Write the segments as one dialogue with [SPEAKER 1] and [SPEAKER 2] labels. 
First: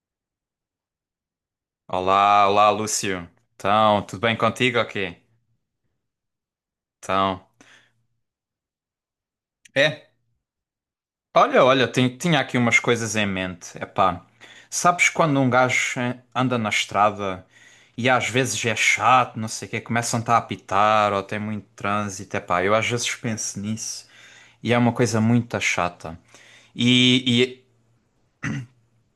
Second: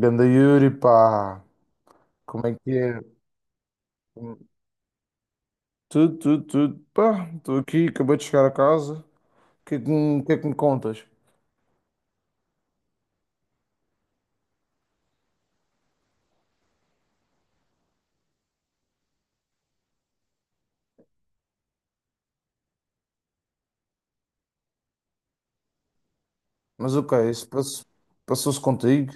[SPEAKER 1] Ganda Yuri, pá, como
[SPEAKER 2] Olá,
[SPEAKER 1] é
[SPEAKER 2] olá,
[SPEAKER 1] que é?
[SPEAKER 2] Lúcio. Então, tudo bem contigo? Ok.
[SPEAKER 1] Tudo, tudo, tudo, pá,
[SPEAKER 2] Então,
[SPEAKER 1] estou aqui, acabei de chegar a casa, o que é que,
[SPEAKER 2] é.
[SPEAKER 1] o que é que me contas?
[SPEAKER 2] Olha, olha, tinha aqui umas coisas em mente. Epá, sabes quando um gajo anda na estrada e às vezes é chato, não sei o quê, começam-te a apitar ou tem muito trânsito. Epá, eu às vezes penso nisso e é uma coisa muito chata.
[SPEAKER 1] Mas ok,
[SPEAKER 2] E, e-
[SPEAKER 1] passou-se contigo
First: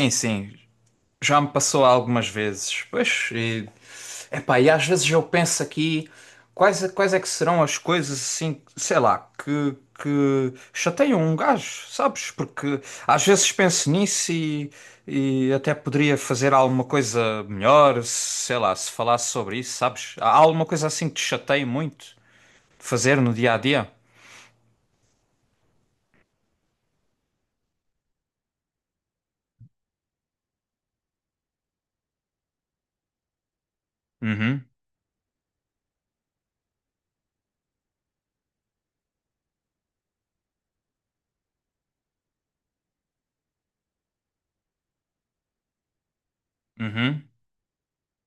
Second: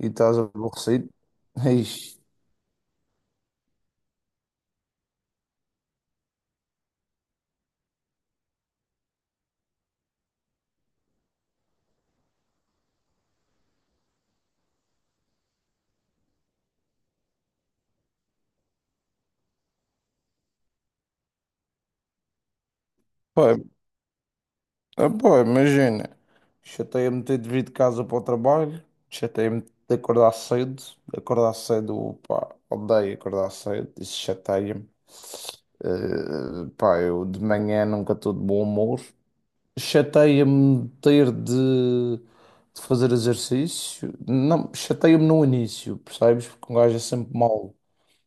[SPEAKER 1] e estás
[SPEAKER 2] sim,
[SPEAKER 1] aborrecido?
[SPEAKER 2] já me passou
[SPEAKER 1] Ixi,
[SPEAKER 2] algumas vezes. Pois, epá, e às vezes eu penso aqui quais é que serão as coisas assim, sei lá, que chateiam um gajo, sabes? Porque às vezes penso nisso e até poderia fazer alguma coisa melhor, sei lá, se falasse sobre isso, sabes? Há alguma coisa assim que te chateia muito de fazer no dia
[SPEAKER 1] pá,
[SPEAKER 2] a dia?
[SPEAKER 1] ah, pá, imagina, chateia-me ter de vir de casa para o trabalho, chateia-me de acordar cedo, pá, odeio acordar cedo, isso
[SPEAKER 2] Uhum,
[SPEAKER 1] chateia-me. Pá, eu de manhã nunca estou de bom humor. Chateia-me ter de, de fazer exercício. Não, chateia-me no início, percebes? Porque um gajo é
[SPEAKER 2] uhum,
[SPEAKER 1] sempre mau.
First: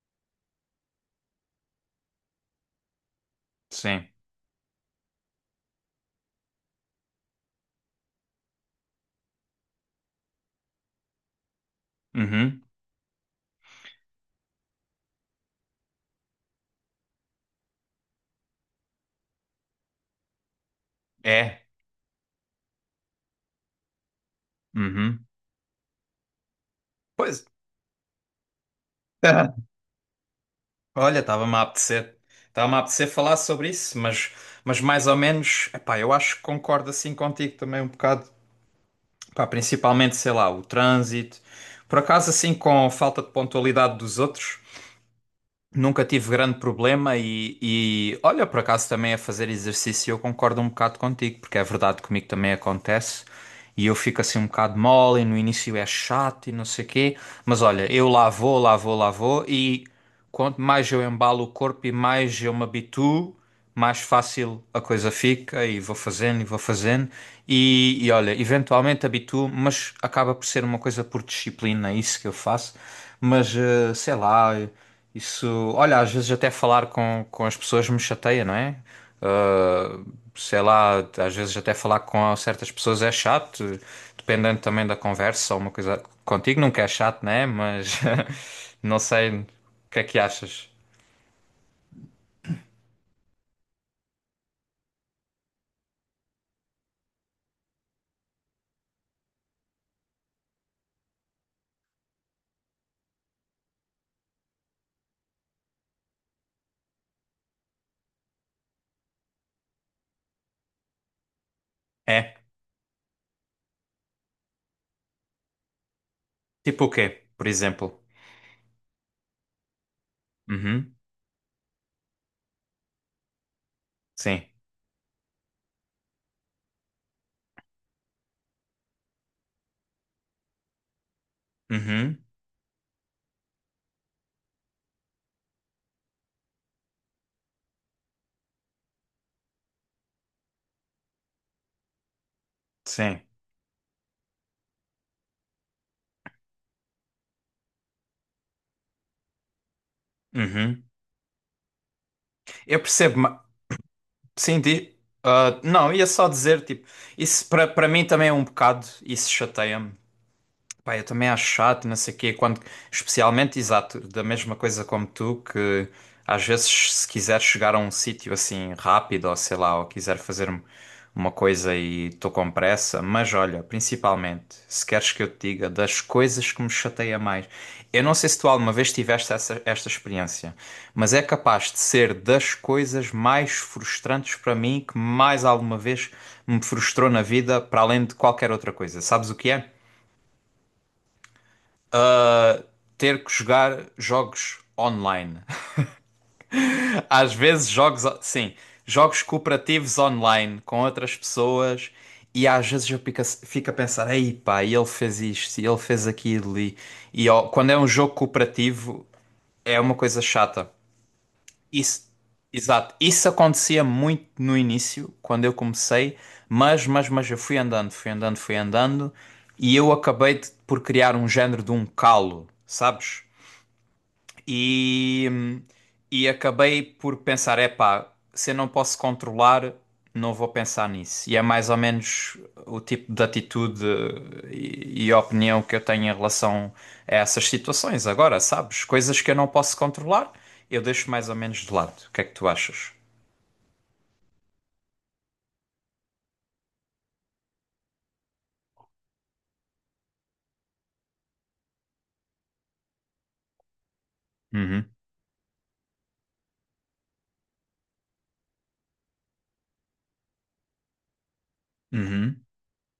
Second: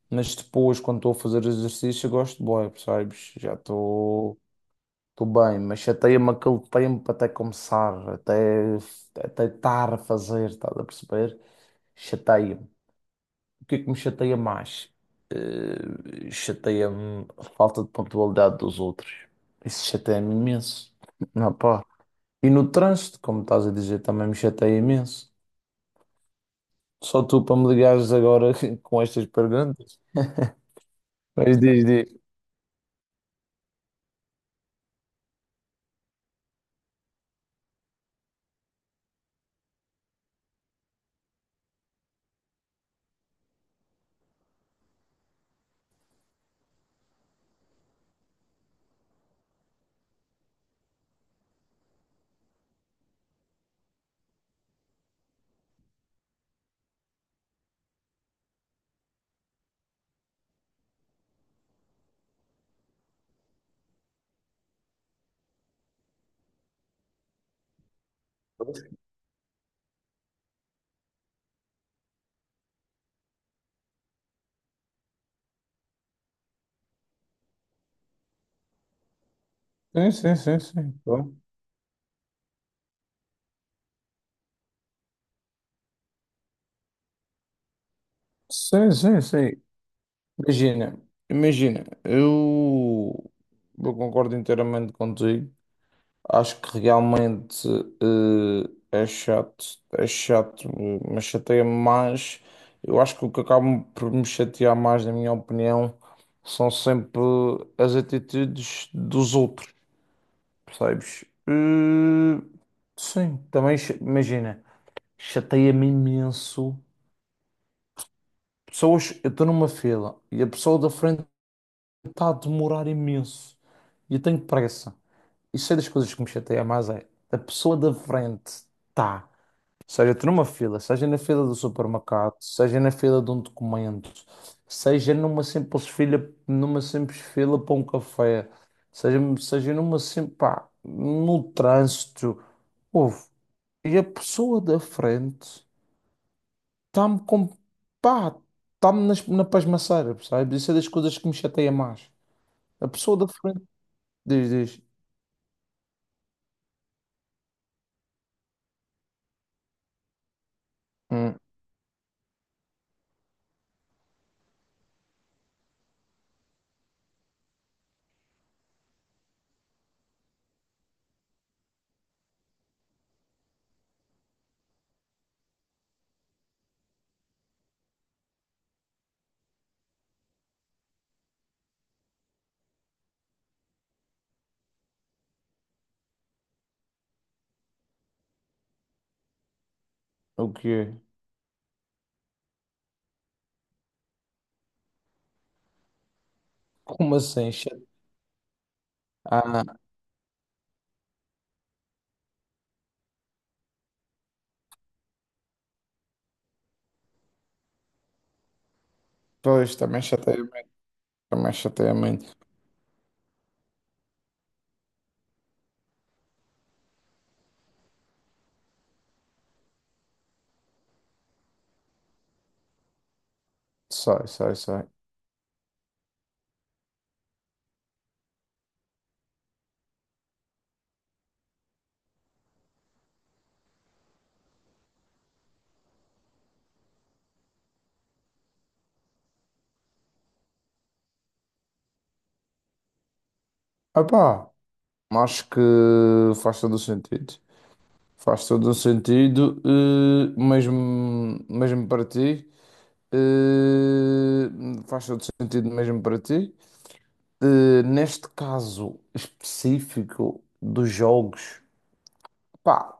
[SPEAKER 1] Mas depois, quando estou a fazer exercício, eu gosto de boa, percebes? Já
[SPEAKER 2] sim,
[SPEAKER 1] estou estou bem, mas chateia-me aquele tempo até começar, até estar a fazer, estás a perceber?
[SPEAKER 2] uhum,
[SPEAKER 1] Chateia-me. O que é que me chateia mais? Chateia-me a falta de pontualidade dos outros. Isso chateia-me imenso. Não,
[SPEAKER 2] é,
[SPEAKER 1] e no trânsito, como estás a dizer, também me chateia
[SPEAKER 2] uhum.
[SPEAKER 1] imenso. Só
[SPEAKER 2] Pois.
[SPEAKER 1] tu para me ligares agora com estas perguntas.
[SPEAKER 2] Olha,
[SPEAKER 1] Mas diz.
[SPEAKER 2] estava-me a apetecer falar sobre isso, mas mais ou menos, epá, eu acho que concordo assim contigo também um bocado, pá, principalmente, sei lá, o trânsito, por acaso assim com a falta de pontualidade dos outros, nunca tive grande problema e olha, por acaso também a fazer exercício eu concordo um bocado contigo, porque é verdade comigo também acontece e eu fico assim um bocado mole e no início é chato e não sei quê, mas olha, eu lá vou, lá vou, lá vou e quanto mais eu embalo o corpo e mais eu me habituo, mais fácil a coisa fica e vou fazendo e vou fazendo e olha, eventualmente habituo, mas acaba por ser uma coisa por disciplina, é isso que eu faço, mas sei lá. Isso, olha, às vezes até falar com as pessoas me chateia, não é? Ah,
[SPEAKER 1] Sim, sim, sim,
[SPEAKER 2] sei lá,
[SPEAKER 1] sim,
[SPEAKER 2] às
[SPEAKER 1] claro.
[SPEAKER 2] vezes até falar com certas pessoas é chato, dependendo também da conversa ou uma coisa. Contigo nunca é chato, não é? Mas
[SPEAKER 1] Sim,
[SPEAKER 2] não
[SPEAKER 1] sim,
[SPEAKER 2] sei o
[SPEAKER 1] sim.
[SPEAKER 2] que é que achas.
[SPEAKER 1] Imagina, imagina, eu, eu concordo inteiramente contigo. Acho que realmente eh, é chato, é chato, mas chateia-me mais. Eu acho que o que acaba por me chatear mais, na minha opinião, são sempre as atitudes dos outros. Percebes?
[SPEAKER 2] É?
[SPEAKER 1] Sim, também imagina, chateia-me imenso.
[SPEAKER 2] Tipo o quê, por exemplo?
[SPEAKER 1] Pessoas, eu estou numa fila e a pessoa da
[SPEAKER 2] Uhum,
[SPEAKER 1] frente está a demorar imenso. E eu tenho
[SPEAKER 2] sim.
[SPEAKER 1] pressa. Isso é das coisas que me chateia mais é a pessoa da frente está. Seja estou numa fila, seja na fila do
[SPEAKER 2] Uhum,
[SPEAKER 1] supermercado, seja na fila de um documento, seja numa simples fila para um café, seja numa simples, pá, no trânsito.
[SPEAKER 2] sim.
[SPEAKER 1] Ouve, e a pessoa da frente está-me com. Pá, na pasmaceira, percebes? Isso é
[SPEAKER 2] Uhum.
[SPEAKER 1] das coisas que me chateia mais.
[SPEAKER 2] Eu
[SPEAKER 1] A pessoa
[SPEAKER 2] percebo,
[SPEAKER 1] da frente diz,
[SPEAKER 2] sim,
[SPEAKER 1] diz,
[SPEAKER 2] ah, não, ia só dizer, tipo, isso para mim também é um bocado, isso chateia-me. Pá, eu também
[SPEAKER 1] hum,
[SPEAKER 2] acho chato, não sei o quê, quando, especialmente, exato, da mesma coisa como tu, que às vezes se quiser chegar a um sítio assim rápido, ou sei lá, ou uma coisa e estou com pressa, mas olha, principalmente, se queres que eu te diga das coisas que me chateia mais, eu não sei se tu alguma vez tiveste esta experiência, mas é capaz de ser das coisas mais frustrantes para mim, que mais alguma vez me frustrou na vida, para além de qualquer outra coisa. Sabes o que é?
[SPEAKER 1] o quê?
[SPEAKER 2] Ter que jogar jogos online.
[SPEAKER 1] Como
[SPEAKER 2] Às
[SPEAKER 1] assim?
[SPEAKER 2] vezes jogos, sim, jogos
[SPEAKER 1] Ah,
[SPEAKER 2] cooperativos online com outras pessoas e às vezes eu fico, fico a pensar, ei pá, e ele fez isto, e ele fez aquilo e ó, quando é um jogo cooperativo
[SPEAKER 1] pois,
[SPEAKER 2] é uma
[SPEAKER 1] também
[SPEAKER 2] coisa
[SPEAKER 1] chateia
[SPEAKER 2] chata.
[SPEAKER 1] muito, também chateia
[SPEAKER 2] Isso,
[SPEAKER 1] muito.
[SPEAKER 2] exato. Isso acontecia muito no início, quando eu comecei, mas eu fui andando, fui andando, fui andando, e eu por criar um género de um calo, sabes?
[SPEAKER 1] Sei, sei, sei.
[SPEAKER 2] E, e acabei por pensar: é pá, se eu não posso controlar, não vou pensar nisso. E é mais ou menos o tipo de atitude e opinião que eu tenho em relação a essas situações. Agora, sabes? Coisas que eu não posso controlar, eu deixo mais ou menos de lado. O que é que tu achas?
[SPEAKER 1] Ah pá, acho que faz todo o sentido. Faz todo o sentido, mesmo, mesmo para ti. eh,
[SPEAKER 2] Uhum,
[SPEAKER 1] faz todo sentido mesmo para ti. Neste caso específico dos jogos,
[SPEAKER 2] uhum,
[SPEAKER 1] pá,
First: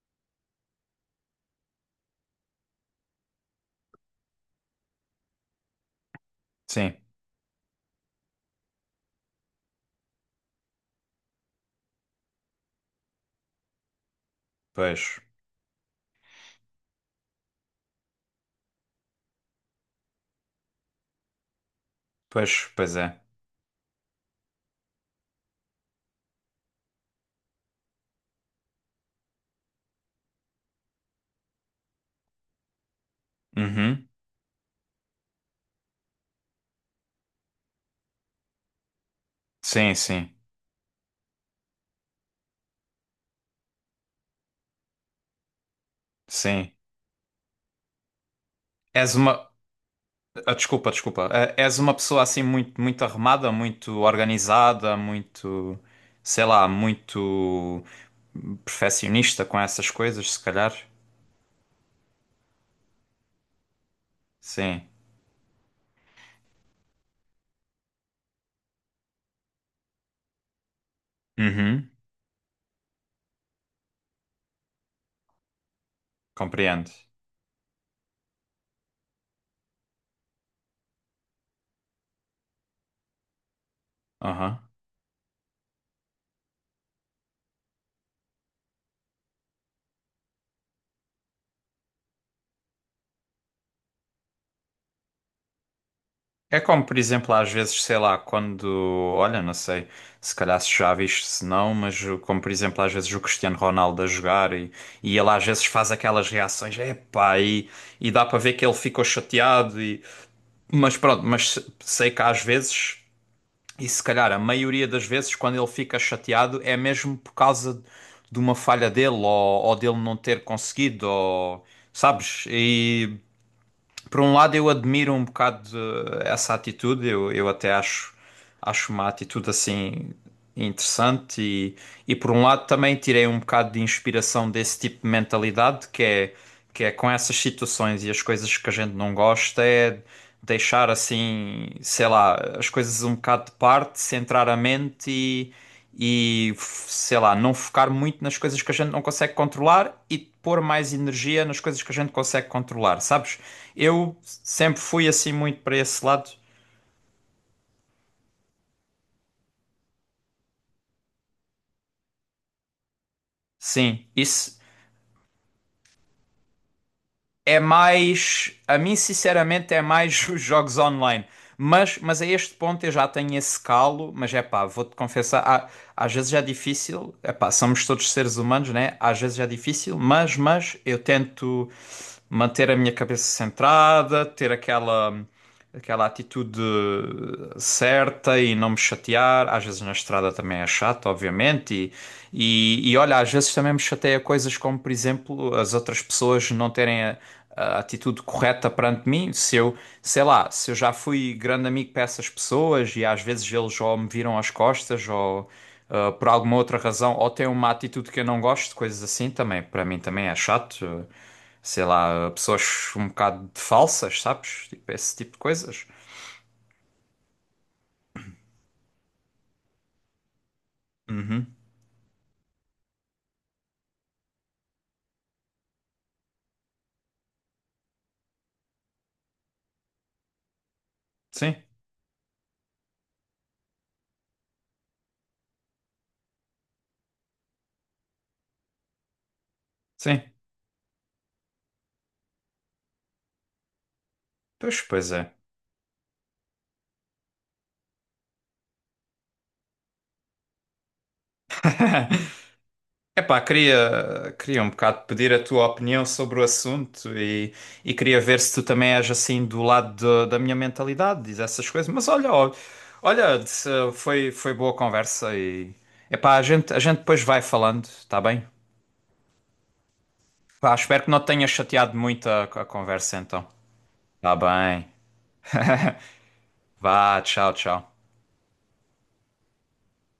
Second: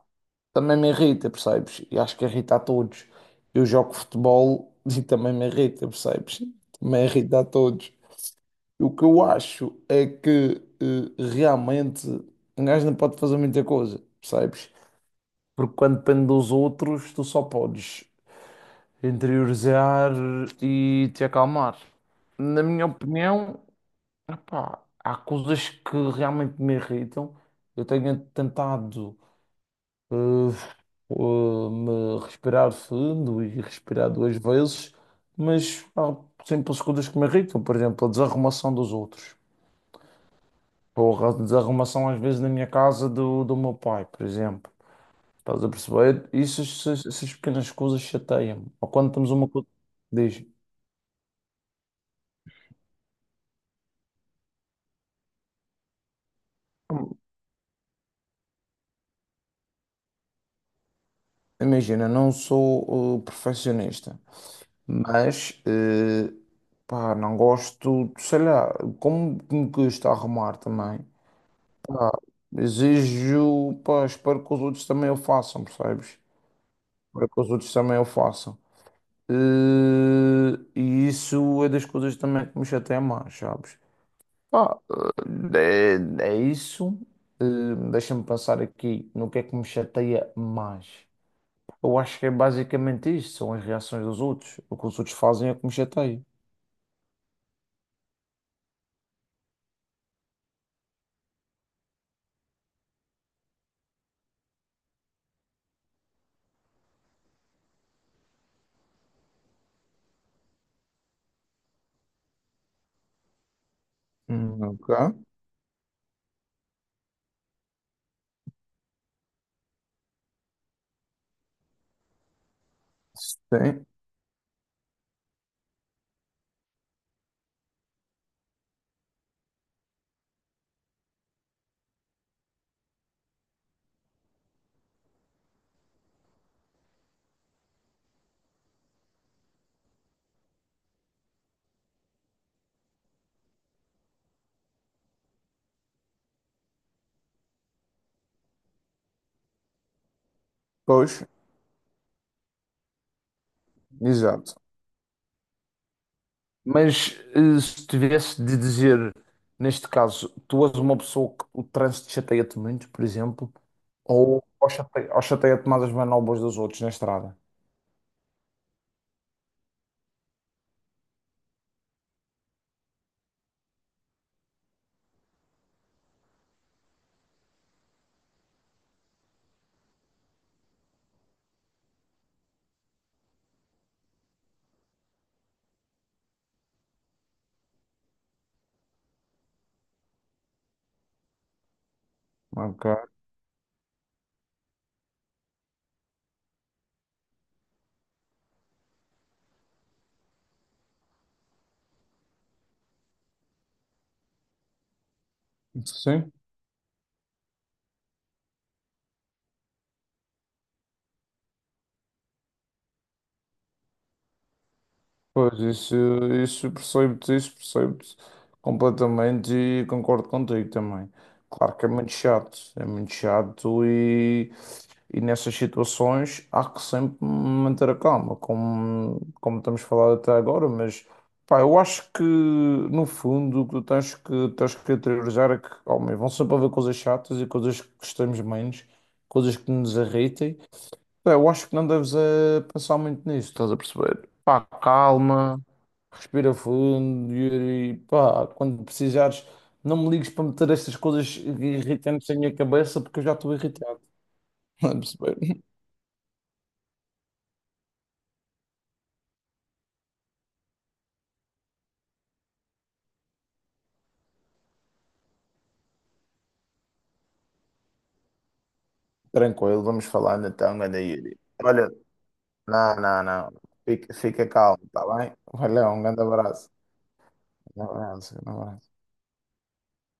[SPEAKER 1] também me irrita, percebes? E acho que irrita a todos. Eu jogo futebol e também me irrita, percebes?
[SPEAKER 2] sim,
[SPEAKER 1] Também irrita a todos. O que eu acho é que realmente um gajo não pode fazer muita coisa, percebes?
[SPEAKER 2] pois,
[SPEAKER 1] Porque quando depende dos outros, tu só podes interiorizar e te acalmar. Na
[SPEAKER 2] pois,
[SPEAKER 1] minha
[SPEAKER 2] pois é.
[SPEAKER 1] opinião, pá, há coisas que realmente me irritam. Eu tenho tentado eh, eh, me respirar fundo e
[SPEAKER 2] Uhum,
[SPEAKER 1] respirar duas vezes, mas há simples coisas que me irritam. Por exemplo, a desarrumação dos outros.
[SPEAKER 2] sim, sim,
[SPEAKER 1] Porra, a desarrumação às vezes na minha casa do meu pai, por exemplo. Estás a perceber?
[SPEAKER 2] sim.
[SPEAKER 1] Essas pequenas coisas chateiam-me. Ou quando
[SPEAKER 2] És
[SPEAKER 1] temos
[SPEAKER 2] uma.
[SPEAKER 1] uma coisa. Diz,
[SPEAKER 2] Ah, desculpa, desculpa. Ah, és uma pessoa assim muito, muito arrumada, muito organizada, muito, sei lá, muito perfeccionista com essas coisas, se calhar.
[SPEAKER 1] imagina, não sou perfeccionista.
[SPEAKER 2] Sim.
[SPEAKER 1] Mas, pá, não gosto, sei lá, como me custa arrumar também.
[SPEAKER 2] Uhum.
[SPEAKER 1] Pá, exijo, pá, espero que os outros também o façam, percebes?
[SPEAKER 2] Compreendo.
[SPEAKER 1] Espero que os outros também o façam. Eh, e isso é das coisas também que me chateia mais, sabes?
[SPEAKER 2] Aham.
[SPEAKER 1] Pá, eh, é, é isso. Deixa-me pensar aqui no que é que me chateia mais. Eu acho que é basicamente isso, são as reações dos outros. O que os outros fazem é que me chateia.
[SPEAKER 2] É como, por exemplo, às vezes, sei lá, quando, olha, não sei, se calhar se já viste, se não, mas como, por exemplo, às vezes o Cristiano Ronaldo a jogar e ele às vezes faz aquelas reações, epá, e dá para ver que ele ficou chateado. Mas pronto, mas sei que às vezes, e se calhar a maioria
[SPEAKER 1] Ok?
[SPEAKER 2] das vezes, quando ele fica chateado, é mesmo por causa de uma falha dele ou dele não ter conseguido, ou, sabes? E
[SPEAKER 1] Sim,
[SPEAKER 2] por um lado, eu admiro um bocado essa atitude, eu até acho, acho uma atitude assim interessante, e por um lado também tirei um bocado de inspiração desse tipo de mentalidade, que é com essas situações e as coisas que a gente não gosta, é deixar assim, sei lá, as coisas um bocado de parte, centrar a mente e, sei lá, não focar muito nas coisas que a gente não consegue controlar e pôr mais
[SPEAKER 1] pois,
[SPEAKER 2] energia nas coisas que a gente consegue controlar, sabes? Eu
[SPEAKER 1] exato.
[SPEAKER 2] sempre fui assim muito para esse lado.
[SPEAKER 1] Mas se tivesse de dizer, neste caso, tu és uma pessoa que o trânsito chateia-te muito, por exemplo,
[SPEAKER 2] Sim, isso
[SPEAKER 1] ou ou chateia-te mais as manobras dos outros na estrada.
[SPEAKER 2] é mais, a mim sinceramente é mais os jogos online. Mas a este ponto eu já tenho esse calo, mas é pá, vou-te confessar, às vezes é difícil, é pá, somos todos seres humanos, né? Às vezes é difícil, mas eu tento manter a minha cabeça centrada, ter aquela atitude certa e não me chatear. Às vezes na estrada também é chato, obviamente. E
[SPEAKER 1] Ok.
[SPEAKER 2] olha, às vezes também me chateia coisas como, por exemplo, as outras pessoas não terem a atitude correta perante mim. Se eu, sei lá, se eu já fui grande amigo para essas pessoas e às vezes eles ou me viram às costas ou. Ah, por
[SPEAKER 1] Sim,
[SPEAKER 2] alguma outra razão, ou têm uma atitude que eu não gosto, coisas assim também, para mim também é chato, sei lá, pessoas um bocado de falsas, sabes? Tipo, esse tipo de
[SPEAKER 1] pois
[SPEAKER 2] coisas.
[SPEAKER 1] isso, isso percebo-te completamente e concordo contigo também. Claro que é muito chato e nessas situações há que sempre manter a calma, como, como estamos falando até agora, mas
[SPEAKER 2] Sim,
[SPEAKER 1] pá, eu acho que no fundo o que tu tens que interiorizar é que, homem, vão sempre haver coisas chatas e coisas que gostamos menos, coisas que nos
[SPEAKER 2] sim.
[SPEAKER 1] irritem. Pá, eu acho que não deves pensar muito nisso, estás a perceber? Pá,
[SPEAKER 2] Pois, pois é.
[SPEAKER 1] calma, respira fundo e pá, quando precisares, não me ligues para meter estas coisas irritantes na minha cabeça porque eu já
[SPEAKER 2] Epá,
[SPEAKER 1] estou irritado,
[SPEAKER 2] queria um
[SPEAKER 1] estás a
[SPEAKER 2] bocado pedir a
[SPEAKER 1] perceber?
[SPEAKER 2] tua opinião sobre o assunto e queria ver se tu também és assim da minha mentalidade, diz essas coisas. Mas olha, ó, olha, foi, foi boa conversa e epá, a gente depois vai falando, tá bem?
[SPEAKER 1] Tranquilo, vamos falando
[SPEAKER 2] Pá,
[SPEAKER 1] então, ganda
[SPEAKER 2] espero que não te
[SPEAKER 1] Yuri.
[SPEAKER 2] tenha
[SPEAKER 1] Olha,
[SPEAKER 2] chateado muito a
[SPEAKER 1] não,
[SPEAKER 2] conversa
[SPEAKER 1] não,
[SPEAKER 2] então.
[SPEAKER 1] não. Fica,
[SPEAKER 2] Tá
[SPEAKER 1] fica calmo,
[SPEAKER 2] bem.
[SPEAKER 1] tá bem? Olha, um grande abraço.
[SPEAKER 2] Vá, tchau,
[SPEAKER 1] Um
[SPEAKER 2] tchau.
[SPEAKER 1] abraço, um abraço.